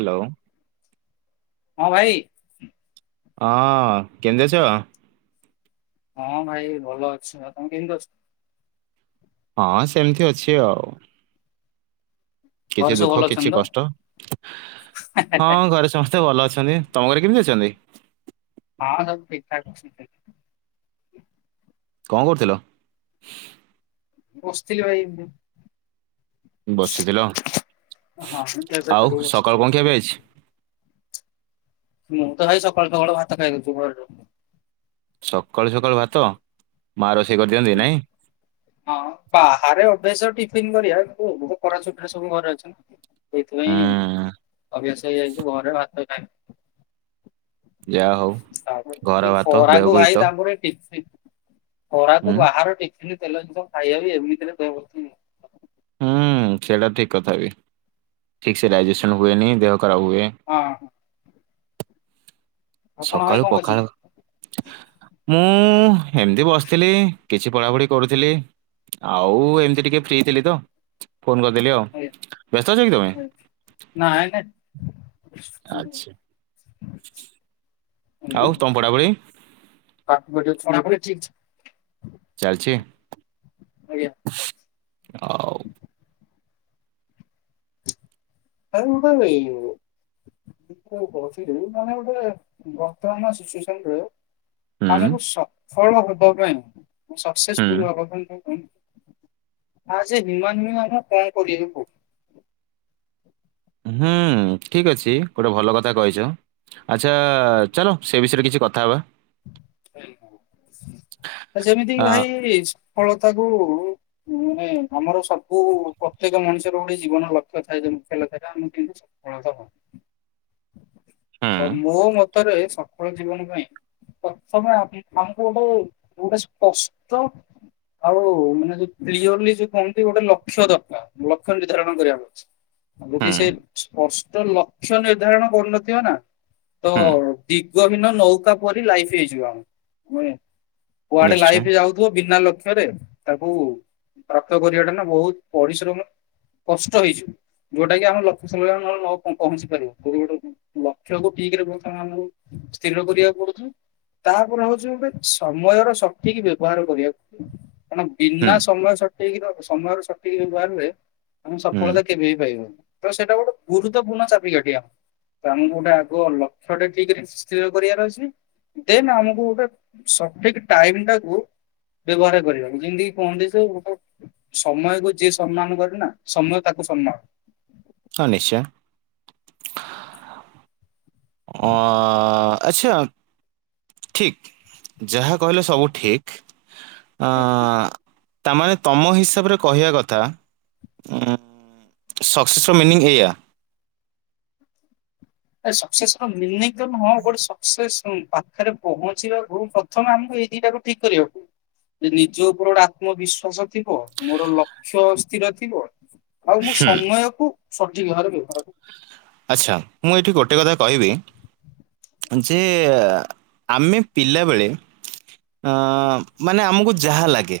Hello ହଁ ଭାଇ। ଅଂ କେମିତି ଅଛ? ହଁ ଭାଇ ଭଲ ଅଛି ଆଉ ତମେ କେମିତି ଅଛ? ହଁ ସେମିତି ଅଛି ଆଉ। ଘରେ କିଛି ସବୁ ଦୁଃଖ ଭଲ କିଛି ଅଛନ୍ତି ତ? କଷ୍ଟ ହଁ ଘରେ ସମ ସ୍ତେ ମତେ ଭଲ ଅଛନ୍ତି ତମ ଘରେ କେମିତି ଅଛନ୍ତି? ହଁ ସବୁ ଠିକ୍ ଠାକ୍। [unintelligible] କଣ କରୁଥିଲ? ବସିଥିଲି ଭାଇ ଏମ୍ତି। ବସିଥିଲ [unintelligible] ହଁ [unintelligible] କେବେ [unintelligible] ମୁଁ ତ ଭାଇ ସକାଳୁ ସକାଳୁ ଭାତ ଖାଇଦଉଛି ଘରରୁ। ସକାଳୁ ସକାଳୁ ଭାତ ମା ରୋଷେଇ କରିଦିଅନ୍ତି ନାଇଁ। ହଁ ବାହାରେ ଅଭ୍ୟାସ ଟିଫନ୍ କରିଆ [unintelligible] ଖରା ଛୁଟିରେ ସବୁ ଘରେ ଅଛନ୍ତି। ସେଇଥିପାଇଁ ହୁଁ ଅଭ୍ୟାସ ହେଇଯାଇଛି ଘରେ ଭାତ ଖାଇବା। ଯାହା ହଉ ଘର ତାପରେ ଏ ଭାତ ଖରାକୁ ଦେହକୁ ହିତ ଭାଇ ତାପରେ ଟିଫିନ୍ ଖରା କୁ ହୁଁ ବାହାର ଟିଫିନି ତେଲ ଜିନିଷ ଖାଇବା ବି ଏମିତିରେ ଦେହ ପ୍ରତି ହୁଁ ସେଇଟା ଠିକ୍ କଥା ବି ଠିକ୍ ସେ ଡାଇଜେସନ୍ ହୁଏନି ଦେହ ଖରାପ ହୁଏ। ହଁ। ଆପଣ ଭାଇ ସକାଳୁ କଣ କରୁଛନ୍ତି? ପଖାଳ ମୁଁ ଏମ୍ତି ବସିଥିଲି କିଛି ପଢ଼ା ପଢ଼ି କରୁଥିଲି। ଆଉ ଏମ୍ତି ଟିକେ ଫ୍ରି ଥିଲି ତ ଫୋନ୍ କରିଦେଲି ଆଉ ବ୍ୟସ୍ତ ଅଛ କି ତମେ? ନାଇଁ ନାଇଁ। ଆଚ୍ଛା ଆଉ ତମ ପଢ଼ା ପଢ଼ି? [unintelligible] ବିଡିଓ ପଢ଼ା ପଢ଼ି ଠିକ୍ ଚାଲିଛି? ଆଜ୍ଞା। [unintelligible] ଆଉ। [unintelligible] [unintelligible] ମାନେ ଗୁଟେ ବର୍ତ୍ତମାନ ସିଚୁଏସନ୍ ରେ ହୁଁ ଆମକୁ ସଫଳ ହବା ପାଇଁ ହୁଁ ସକ୍ସେସଫୁଲ୍ ହବା ପାଇଁ କ ଏଜ୍ ଏ ହ୍ୟୁମାନ୍ ବିଂଗ୍ ଆମ କଣ କରିବାକୁ ପ [unintelligible] ହୁଁ ଠିକ୍ ଅଛି ଗୋଟେ ଭଲ କଥା କହିଛ। ଆଚ୍ଛା ଚାଲ ସେ ବିଷୟରେ କିଛି କଥା ହବା। [unintelligible] ଯେମିତିକି ଆ ଭାଇଜ୍ ଫଳତାକୁ ନେ ଆମର ସବୁ ପ୍ରତ୍ୟେକ ମଣିଷର ଗୋଟେ ଜୀବନର ଲକ୍ଷ୍ୟ ଥାଏ ଯେ ମୁଖ୍ୟ ଲକ୍ଷ୍ୟ ତା ଆମଁ କି [unintelligible] ହଁ ହୁଁ ଓ ମୋ ମତରେ ସଫଳ ଜୀବନ ପାଇଁ ସମୟ ଆପି ଆମକୁ ଗୋଟେ ଗୋଟେ ସ୍ପଷ୍ଟ ଆଉ ମାନେ ଯୋଉ କ୍ଲିୟରଲି ଯୋଉ କହନ୍ତି ଗୋଟେ ଲକ୍ଷ୍ୟ ଦରକାର ଲକ୍ଷ୍ୟ ନିର୍ଦ୍ଧାରଣ କରିବାକୁ ହୁଁ ଯଦି ସେ ସ୍ପଷ୍ଟ ଲ କ୍ଷ୍ୟ ନିର୍ଦ୍ଧାରଣ କରୁନଥିବେ ନା ତ ହୁଁ ଦିଗହୀନ ନୌକା ପରି ଲାଇଫ୍ ଫି ହୋଇଯିବ ଆଉ [unintelligible] କୁଆଡେ ନିଶ୍ଚୟ ଲାଇଫ୍ ଯାଉ ଥୁଅ ବିନା ଲକ୍ଷ୍ୟରେ ତାକୁ ପ୍ରାପ୍ତ କରିବାଟା ନା ବହୁତ୍ ପରିଶ୍ରମ କଷ୍ଟ ହେଇଛୁ ଯୋଉଟା କି ଆମ ଲକ୍ଷ ସ୍ଥଳିରେ ଆମ ନ ପ ପହଞ୍ଚି ପାରିବୋ। [unintelligible] ଲକ୍ଷ୍ୟକୁ ଠିକ୍ ରେ ବହୁତ୍ କାମ ଆମକୁ ସ୍ଥିର କରିବାକୁ ପଡୁଛି ତାପରେ ହଉଛି ଗୋଟେ ସମୟର ସଠିକ୍ ବ୍ୟବହାର କରିବାକୁ କାରଣ ହୁଁ ବିନା ସମୟ ସ ଠିକ୍ ର ସମୟର ସଠିକ୍ ବ୍ୟବହାରରେ ତମେ ହୁଁ ସଫଳତା କେବେ ବି ପାଇବନି। ତ ସେଟା ଗୋଟେ ଗୁରୁତ୍ୱପୂର୍ଣ୍ଣ ଚାପି କାଠି ଆମର। ତ ଆମକୁ ଗୋଟେ ଆଗ ଲକ୍ଷ୍ୟ ଟା ଠିକରେ ସ୍ଥିର କରିବାର ଅଛି। ଦେନ ଆମକୁ ଗୋଟେ ସଠିକ ଟାଇମଟା କୁ ବ୍ୟବହାର କରିବାକୁ ଯେମତି କହନ୍ତି ସବୁ ଗୋଟେ ଗୋ ସମୟକୁ ଯିଏ ସମ୍ମାନ କରେ ନା ସମୟ ତାକୁ ସମ୍ମାୟ ହଁ ନିଶ୍ଚୟ। ଓଁ ଆଚ୍ଛା। ଠିକ ଯାହା କହିଲେ ସବୁ ଠିକ ଆଁ ତାମାନେ ତମ ହିସାବରେ କହିବା କଥା ଉଁ ସକ୍ସୋ ମିନିଂ ଏଇଆ ସକ୍ସେସ ର ମିନିଂ ତ ନୁହଁ ଗୁଟ୍ ସକ୍ସେସ ବା ଖରେ ପହଞ୍ଚିବାକୁ ପ୍ରଥମେ ଆମକୁ ଏଇ ଦିଟାକୁ ଠିକ କରିବାକୁ ନିଜ ଉପରେ ଗୋଟେ ଆତ୍ମବିଶ୍ଵାସ ଥିବ ମୋର ଲକ୍ଷ୍ୟ ସ୍ଥିର ଥିବ ଆଉ ମୁଁ ହୁଁ ସମୟ କୁ ସଠିକ ଭାବରେ ବ୍ୟବହାର ଆଚ୍ଛା ମୁଁ ଏଠି ଗୋଟିଏ କଥା କହିବି ଯେ ଆମେ ପିଲାବେଳେ ଆଁ ମାନେ ଆମକୁ ଯାହା ଲାଗେ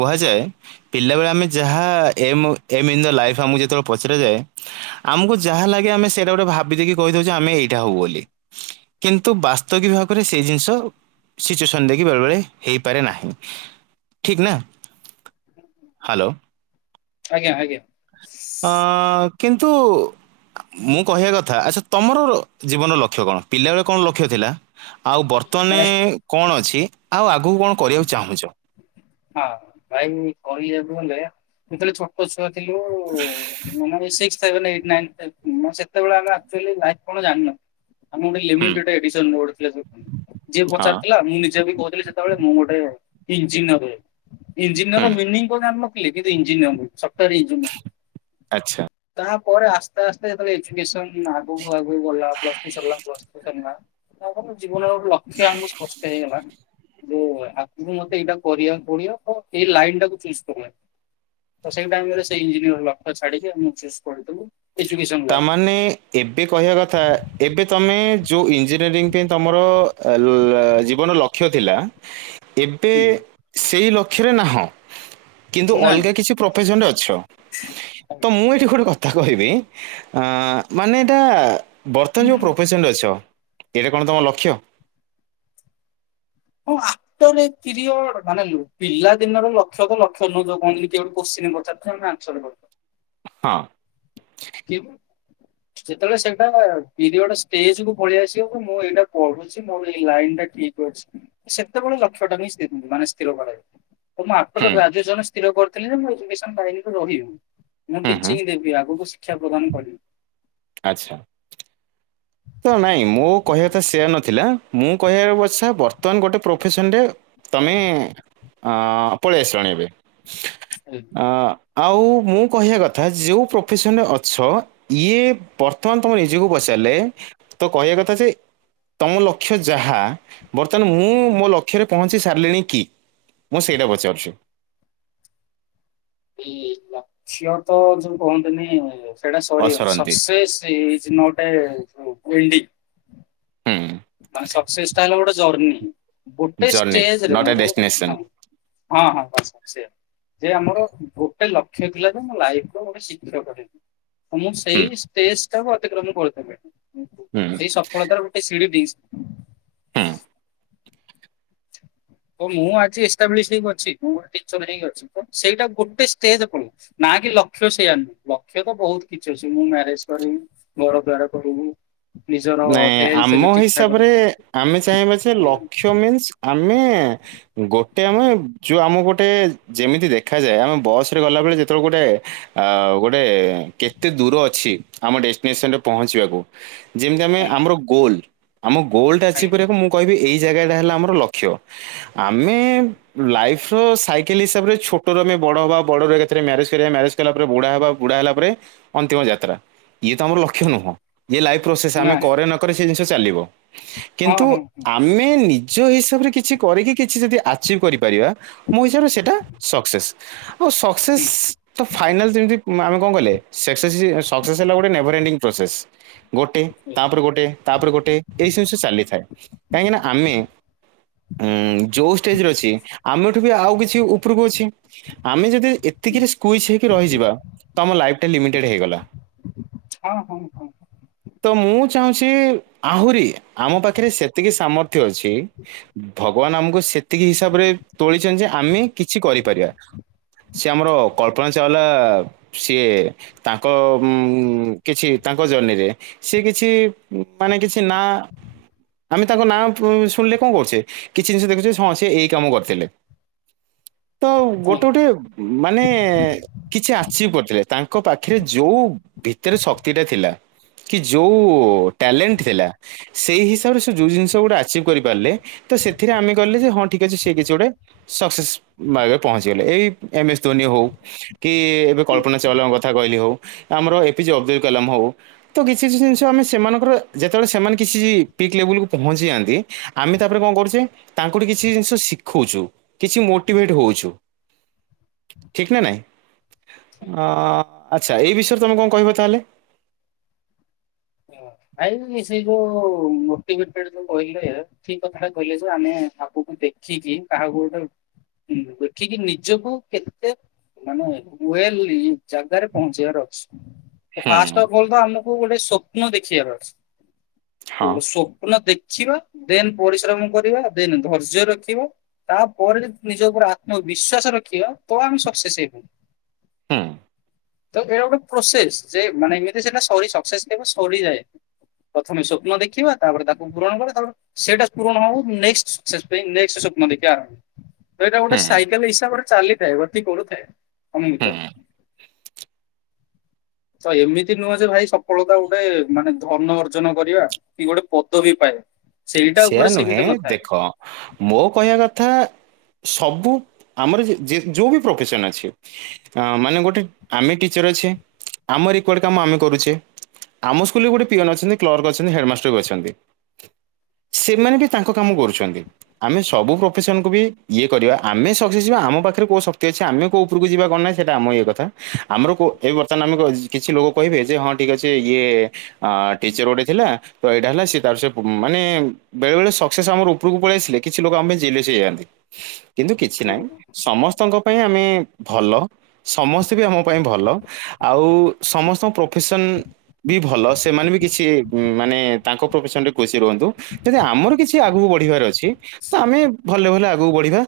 କୁହାଯାଏ। ପିଲାବେଳେ ଆମେ ଯାହା aim aim in the life ଆମକୁ ଯେତେବେଳେ ପଚାରାଯାଏ। ଆମକୁ ଯାହା ଲାଗେ ଆମେ ସେଟା ଗୋଟେ ଭାବି ଦେଇକି କହିଦେଉ ଯେ ଆମେ ଏଇଟା ହଉ ବୋଲି। କିନ୍ତୁ ବାସ୍ତବି ଭାବରେ ସେଇ ଜିନିଷ ସିଚୁଏସନ ଦେଇକି ବେଳେ ବଳେ ହେଇପାରେ ନାହିଁ ଠିକ ନା। ହ୍ୟାଲୋ ଆଜ୍ଞା ଆଜ୍ଞା। ଓଁ କିନ୍ତୁ। ଆ ମୁଁ କହିବା କଥା ଆଚ୍ଛା ତମର ଜୀବନର ଲକ୍ଷ୍ୟ କଣ ପିଲାବେଳେ କଣ ଲକ୍ଷ୍ୟ ଥିଲା? ଆଉ ବର୍ତ୍ତମାନେ ଭାଇ କଣ ଅଛି ଆଉ ଆଗକୁ କଣ କରିବାକୁ ଚାହୁଁଛ? ହଁ ଭାଇ କାଇଆକୁ ଗଲେ ଯେତେବଳେ ଛୋ ପଛୁଆ ଥିଲୁ ମନାବି ସି ସେଭେନ ଏଇଟ୍ ନାଇନ ଟେନ ମ ସେତେବେଳେ ଆମେ ଆକଚୁଆଲି ଲାଇଭ କଣ ଜାଣିନ ଆମେ ଗୋଟେ ହୁଁ ଲିମିଟେଟ ଏଡିସନ୍ [unintelligible] ଯିଏ ହଁ ପଚାରଥିଲା ମୁଁ ନିଜେ ବି କହୁଥିଲି ଜ ସେତେବେଳେ ମୁଁ ଗୋଟେ ଇଞ୍ଜିନିୟର ହୁଏ ଇଞ୍ଜିନିୟର ହୁଁ ର ମିନିଂ କ ଜାଣିଲନ ଲି କିନ୍ତୁ ଇଞ୍ଜିନିୟର ନୁଅ ସପ୍ଟୟ ଆଚ୍ଛା। ତାପରେ ଆସ୍ତେ ଆସ୍ତେ ଯେତେବେଳେ ଏଜୁକେସନ ଆଗକୁ ଆଗକୁ ଆଗକୁ ଗଲା ପ୍ଲସ୍ ଥ୍ରି ସଲା ପ୍ଲ ଟୁ ସଲା ତା ପରେ ଜୀବନ ଗୋଟେ ଲକ୍ଷ୍ୟ ଆମକୁ ସ୍ପଷ୍ଟ ହେଇଗଲା ଯେ ଆଗ ମତେ ଏଇଟା କରିଆକୁ [unintelligible] ଏଇ ଲାଇନ ଟାକୁ ଚୁଜ କଲେ ତ ସେଇ ଟାଇମ ରେ ସେଇ ଇଞ୍ଜିନିୟର ଲକ୍ଷ୍ୟ ଛାଡିକି ମୁଁ ଚୁଜ କରିଦେଲୁ। ତା ମାନେ ଏବେ କହିବା କଥା ଏବେ ତମେ ଯୋଉ ଇଞ୍ଜିନିୟରିଂ ପାଇଁ ତମର ଆ ଜୀବନ ଲ କ୍ଷ୍ୟ ଥିଲା ଏବେ ହୁଁ ସେଇ ଲକ୍ଷ୍ୟରେ ନାହଁ। କିନ୍ତୁ ନାଇଁ ଅଲଗା କିଛି ପ୍ରୋଫେସନରେ ଅଛ ତ ମୁଁ ଏଠି ଗୋଟେ କଥା କହିବି ଆଁ ମାନେ ଏଟା ବର୍ତ୍ତମାନ ଯେଉ ପ୍ରୋଫେସନରେ ଅଛ ଏଇଟା କଣ ତମ ଲକ୍ଷ୍ୟ? [unintelligible] [unintelligible] ମାନେ ପିଲା ଦିନର ଲକ୍ଷ ତ ଲକ୍ଷ ନୁଅ ତାକୁ କଅନ୍ତି କିଏ ଗୋଟେ କ୍ୱସେନ ପଚାର୍ ଥିଲା ତାକୁ ଆନସର୍ ହଁ। କିହୁ ଯେତେବେଳେ ସେ ଟା ପିରିୟଡ ଷ୍ଟେଜ କୁ ପଳେଇଆସିବ ମୁଁ ଏଇଟା ପଢୁଛି ମୋର ଏ ଲାଇନ ଟା ଠିକ ଅଛି ସେତେବେଳେ ଲକ୍ଷ ଟାକୁ ହିଁ ସ୍ଥି ମାନେ ସ୍ଥିର କରା ମୁଁ ହୁଁ ଆଫଟର ଗ୍ରାଜୁଏସନ ସ୍ଥିର କରିଥିଲି ମୁଁ ଏଡମିସନ ବାହିନୀ ରେ ରହିବି ମୁଁ ହୁଁ ହୁଁ ଟିଚିଂ ଦେବି ଆଗକୁ ଶିକ୍ଷା ପ୍ରଦାନ କରିବି। ଆଚ୍ଛା। ତ ନାଇଁ ମୋ କହିବା ତ ସେୟା ନଥିଲା ମୁଁ କହିବା ବଛା ବର୍ତ୍ତମାନ ଗୋଟେ ପ୍ରଫେସନ ରେ ତମେ ଅ ପଳେଇ ଆସଣି ଏବେ ହୁ। ଆଉ ମୁଁ କହିବା କଥା ଯେଉଁ ପ୍ରଫେସନରେ ଅଛ ଇଏ ବର୍ତ୍ତମାନ ତମ ନିଜକୁ ପଚାରିଲେ ତ କହିବା କଥା ଯେ ତମ ଲକ୍ଷ୍ୟ ଯାହା ବର୍ତ୍ତମାନ ମୁଁ ମୋ ଲକ୍ଷ୍ୟରେ ପହଞ୍ଚି ସାରିଲିଣି କି ମୁଁ ସେଇଟା ପଚାରୁଛି, ଏ ଲକ୍ଷ୍ୟ ତ ଯୋଉ କୁହନ୍ତିନି, ସେଟାେ ସ ଅସରନ୍ତି ସକସେସ ହେଇଛି ନଟ ଏ ପେଣ୍ଡିଗଙ୍ଗ ହୁଁ। ବାସ୍ ସକ୍ସେସ୍ ହେଲା ଗୋଟେ ଜର୍ନି ଗୋଟେ ଜର୍ଣ୍ଣି ଷ୍ଟେଜରେ ନଟ୍ ଏ ମୋର ଡେଷ୍ଟିନେସନ ଗୋଟେ ହଁ ହଁ ବାସ ବାସ୍ ସେୟ ଯେ ଆମର ଗୋଟେ ଲକ୍ଷ୍ୟ ଥିଲା ଯେ ମୋ ଲାଇଫ ର ଗୋଟେ ଶିକ୍ଷକ ହେବି, ତ ମୁଁ ହୁଁ ସେଇ ଷ୍ଟେଜ ଟାକୁ ଅତିକ୍ରମ କରିଦେଲିନି ହୁଁ ସେଇ ସଫଳତାର ଗୋଟେ ସ ଦିଜ ହଁ। ମୁଁ ଆଜି ଏକ୍ସଟାବିଲିଶ ହେଇକି ଅଛି ମୁଁ ଟିଚର ହେଇି ଅଛି ସେଇଟା ଗୋଟେ ଷ୍ଟେଜ ପ ନା କି ଲକ୍ଷ୍ୟ ସେଆାର ନୁହଁ ଲକ୍ଷ୍ୟ ତ ବହୁତ କିଛି ଅଛି ମୁଁ ମ୍ୟାରେଜ କରିବି, ଘର ଗଡ କରିବି ନିଜର ନାଇଁ ହେଲ୍ଥ ଆମ ବି ଠିକ ଠାକ ହିସାବରେ ରଖିବି ଆମେ ଚାହିଁବା ଯେ ଆଜ୍ଞା ଲକ୍ଷ୍ୟ ମିନ୍ଶ୍ ଆମେ ଗୋଟେ ଆମେ ଯୋଉ ଆମ ଗୋଟେ ଯେମିତି ଦେଖାଯାଏ ଆମେ ବସ ରେ ଗଲାବେଳେ ଯେତେବେଳେ ଗୋଟେ ଆ ଗୋଟେ କେତେ ଦୂର ଅଛି ଆମ ଡେଷ୍ଟିନେସନ ରେ ପହଞ୍ଚିବାକୁ ଯେମିତି ଆମେ ଆମର ଗୋଲ ଆମ ଗୋଲ ଟା ଆଜ୍ଞା ଆରଚିଭ ଆଜ୍ଞା। କରିବାକୁ ମୁଁ କହିବି ଏଇ ଜାଗା ଟା ହେଲା ଆମର ଲକ୍ଷ୍ୟ ଆମେ ଲାଇଫ ର ସାଇକେଲ ହିସାବରେ ଛୋଟ ର ଆମେ ବଡ ହବା ବଡ ଏକାଥରେ ମ୍ୟାରେଜ କରିବା ମ୍ୟାରେଜ କଲା ପରେ ବୁଢା ହେବା ବୁଢା ହେଲା ପରେ ଅନ୍ତିମ ଯାତ୍ରା। ଇଏ ତ ଆମର ଲକ୍ଷ କ୍ଷ ନୁହଁ ୟେ ଲାଇଫ ପ୍ରୋସେସ ନା ଆମେ କରେ ନ କରେ ସେ ଜିନିଷ ଚାଲିବ। ହଁ କିନ୍ତୁ ହଁ ହଁ ଆମେ ନିଜ ହିସାବରେ କିଛି କରିକି କିଛି ଯଦି ଆଚିଭ୍ କରିପାରିବା ମୋ ହିସାବରେ ସେଇଟା ସକ୍ସେସ୍। ଆଉ ହୁଁ ସକ୍ସେସ୍ ତ ଫାଇନାଲ ଯେମିତି ଆମେ କଣ କହିଲେ ସକ୍ସେ ସକ୍ସେସ୍ ହେଲା ଗୋଟେ ନେଭର ଏଣ୍ଡିଙ୍ଗ ପ୍ରୋସେସ୍। ଗୋଟେ ହୁଁ ତାପରେ ଗୋଟେ ତାପରେ ଗୋଟେ ଏଇ ଜିନିଷ ଚାଲିଥାଏ କାହିଁକିନା ଆମେ ଉ ଯଉ ଷ୍ଟେଜରେ ଅଛି ଆମ ଏଠୁ ବି ଆଉ କିଛି ଉପରକୁ ଅଛି ଆମେ ଯଦି ଏତିକିରେ ସ୍କୁଇଚ ହେଇକି ରହିଯିବା ତମ ଲାଇଫ ଟା ଲିମିଟେଡ ହେଇଗଲା। ହଁ ହଁ ହଁ। ତ ମୁଁ ଚାହୁଁଛି ଆହୁରି ଆମ ପାଖରେ ସେତିକି ସାମର୍ଥ୍ୟ ଅଛି। ଭ ଭଗବାନ ଆମକୁ ସେତିକି ହିସାବରେ ତୋଳିଛନ୍ତି ଯେ ଆମେ କିଛି କରିପାରିବା। ସେ ଆମର କଳ୍ପନା ଚାଉଲା ସିଏ ତାଙ୍କ ଉ କିଛି ତାଙ୍କ ଜର୍ନିରେ ସେ କିଛି ମାନେ କିଛି ନା ଆମେ ତାଙ୍କ ନାଁ ଶୁଣିଲେ କଣ କରୁଛେ କିଛି ଜିନିଷ ଦେଖୁଛେ ହଁ ସେ ଏଇ କାମ କରିଥିଲେ। ତ ଗୋଟେ ଗୋଟେ ମାନେ କିଛି ଆଚିଭ୍ କରିଥିଲେ, ତାଙ୍କ ପାଖରେ ଯୋଉ ଭିତରେ ଶକ୍ତିଟା ଥିଲା। କି ଯୋଉ ଟ୍ୟାଲେଣ୍ଟ ଥିଲା, ସେଇ ହିସାବରେ ସେ ଯୋଉ ଜିନିଷ ଗୋଟେ ଆଚିଭ କରିପାରିଲେ ତ ସେଥିରେ ଆମେ କହିଲେ ଯେ ହଁ ଠିକ ଅଛି ସେ କିଛି ଗୋଟେ ସକ୍ସେସ୍ ମାର୍ଗରେ ପହଞ୍ଚିଗଲେ। ଏଇ ଏମ ଏସ୍ ଧୋନି ହଉ କି ଏବେ ହୁଁ। କଳ୍ପନା ଚାୱଲାଙ୍କ କଥା କହିଲି ହେଉ, ଆମର ଏ ପିଜେ ଅବଦୁଲ କଲାମ ହେଉ ତ କିଛି କିଛି ଜିନିଷ ଆମେ ସେମାନଙ୍କର ଯେତେବେଳେ ସେମାନେ କିଛି ପିକ୍ ଲେବୁଲକୁୁ ପହଞ୍ଚି ଯାଆନ୍ତି ଆମେ ତାପରେ କଣ କରୁଛେ ତାଙ୍କୁଠିକେ କିଛି ଜିନିଷ ଶିଖଉଛୁ। କିଛି ମୋଟିଭେଟ ହଉଛୁ ଠିକ ନା ନାଇଁ? ହୁଁ। ଅ ଆଚ୍ଛା ଏଇ ବିଷୟରେ ତମେ କଣ କହିବ ତାହେଲେ। ହ। ଭାଇ ବୁନି ସେଇ ଯୋଉ ମୋଟିଭେଟେଡ ଯୋଉ କହିଲେ ଠିକ କଥା ଟା କହିଲେ ଯୋଉ ଆମେ ଆପୁପୁ ଦେ ଦେଖିକି କାହାକୁ ଗୋଟେ ଦେଖିକି ନିଜକୁ କେତେ ମାନେ ୱେଲ ଜାଗାରେ ପହଞ୍ଚେଇବାର ଅଛି। ହୁଁ, ଫାଷ୍ଟ ଅଫ୍ ଫୁଲ୍ ତ ଆମକୁ ଗୋଟେ ସ୍ୱପ୍ନ ଦେଖିବାର ଅଛି। ହଁ, ଗୋଟେ ସପ୍ନ ଦେଖିବା ଦେନ ପରିଶ୍ରମ କରିବା ଦେନ ଧୈର୍ଯ୍ୟ ରଖିବା। ତାପରେ ଯଦି ନିଜ ଉପରେ ଆତ୍ମବିଶ୍ୱାସ ରଖିବା ତ ଆମେ ସକ୍ସେସ୍ ହେଇପା ହୁଁ। ତ ଏଇଟା ଗୋଟେ ପ୍ରୋସେସ ଯେ ମାନେ ଏମିତି ସେଟା ସରି ସକ୍ସେସ୍‌ ପାଇବା ସଡ଼ିଯାଏ। ପ୍ରଥମେ ସ୍ୱପ୍ନ ଦେଖିବା ତାପରେ ତାକୁ ପୂରଣ କରିବା ତାପରେ ସେଇଟା ପୂରଣ ହଉ ହଉ ନେକ୍ସଟ ସକ୍ସେସ ପାଇଁ ନେକ୍ସଟ ସ୍ବପ୍ନ ଦେଖିବା ଆରମ୍ଭ ତ ଏଇଟା ଗୋଟେ ହୁଁ, ସାଇକେଲ ହିସାବ ଗୋଟେ ଚାଲିଥାଏ ଗତି କଡୁଥାଏ। ଅମିମିତ ହୁଁ। ଏମିତି ନୁହଁ ଯେ ଭାଇ ସଫଳତା ଗୋଟେ ମାନେ ଧନ ଅର୍ଜନ କରିବା କି ଗୋଟେ ପଦବୀ ପାଏ। ସେଇଟା ସେୟା ଉପରେ ନୁହେଁ ସୀମିତ ନଥାଏ। ଦେଖ ମୋ କହିବା କଥା ସବୁ ଆମର ଯେ-ଯେ ଯୋଉ ବି ପ୍ରଫେସନ ଅଛି। ମାନେ ଗୋଟେ ଆମେ ଟିଚର ଅଛେ ଆମରି କୋଡେ କାମ ଆମେ କରୁଚେ। ଆମ ସ୍କୁଲରେ ଗୋଟେ ପିଅନ ଅଛନ୍ତି କ୍ଲର୍କ ଅଛନ୍ତି ହେଡମାଷ୍ଟର ବି ଅଛନ୍ତି। ସେମାନେ ବି ତାଙ୍କ କାମ କରୁଚନ୍ତି। ଆମେ ସବୁ ପ୍ରଫେସନକୁୁ ବି ଇଏ କରିବା ଆମେ ସକ୍ସେସ ଯିବା ଆମ ପାଖେରେ କୋଉ ଶକ୍ତି ଅଛି ଆମେ କୋଉ ପୁରୁକୁ ଯିବା କଣ ନାହିଁ ସେଇଟା ଆମ ଇଏ କଥା ଆମର କୋ ଉ ଏବେ ବର୍ତ୍ତମାନ ଆମେ କ କିଛି ଲୋକ କହିବେ ଯେ ହଁ ଠିକ ଅେ ଇଏ ଆ ଟିଚର ଗୋଟେ ଥିଲା ତ ଏଇଟା ହେଲା ସି ତାର ସେ ମାନେ ବେଳେ ବେଳେ ସକ୍ସେସ୍ ଆମର ଉପରକୁ ପଳେଇ ଆସିଲେ କିଛି ଲୋକ ଆମେ ଜିଲେସ୍ ହେଇ ଯଆନ୍ତି। କିନ୍ତୁ କିଛି ହୁଁ, ନାହିଁ ସମସ୍ତଙ୍କ ପାଇଁ ଆମେ ଭଲ ସମସ୍ତେ ବି ଆମ ପାଇଁ ଭଲ ଆଉ ସମସ୍ତଙ୍କ ପ୍ରୋଫେସନ୍ ବି ଭଲ ସେମାନେ ବି କିଛି ମାନେ ତାଙ୍କ ପ୍ରଫେସନ ରେ ଖୁସି ରୁହନ୍ତୁ। ଯଦି ଆମର କିଛି ଆଗକୁ ବଢିବାର ଅଛି ତ ଆମେ ଭଲରେ ଭଲରେ ଆଗକୁ ବଢିବା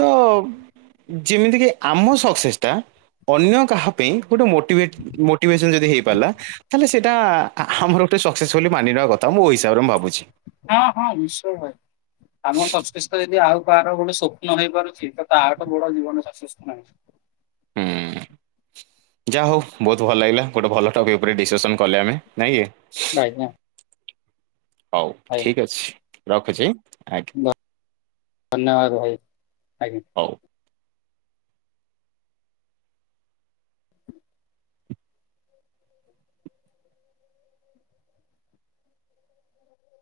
ତ ଯେମିତିକି ଆମ ସକ୍ସେସ୍ ଟା ଅନ୍ୟ କାହା ପାଇଁ ଗୋଟେ ମୋଟିଭେଟ ମୋଟିଭେସନ ଯଦି ହେଇ ପାରିଲ ତାଲେସେ ଟା ଆମର ଗୋଟେ ସକ୍ସେସବୋଲି ମାନିନବା କଥା ମୋ ହିସାବରେ ମୁ ଭାବୁଛି। ହଁ ହଁ ନିଶ୍ଚୟ ଭାଇ। ଆମ ସଂଶିଷ୍ଟ ଯଦି ଆଉ କାହାର ଗୋଟେ ସ୍ୱପ୍ନ ହେଇପାରୁଚି ତ ତାଠୁ ବଡ ଜୀବନ ସସ୍ ନାଇଁ। ହୁଁ। ଯାହା ହଉ ବହୁତ ଭଲ ଲାଗିଲା ଗୋଟେ ଭଲ ଟପିକ ଉପରେ ଡିସକସନ କଲେ ଆମେ ନାଇଁ କି। ଭାଇ ନା। ହଉ ଠିକ ଅଛି ରଖୁଚି ଆଜ୍ଞା। ଧନ୍ୟବାଦ ଭାଇ ଆଜ୍ଞା। ହଉ।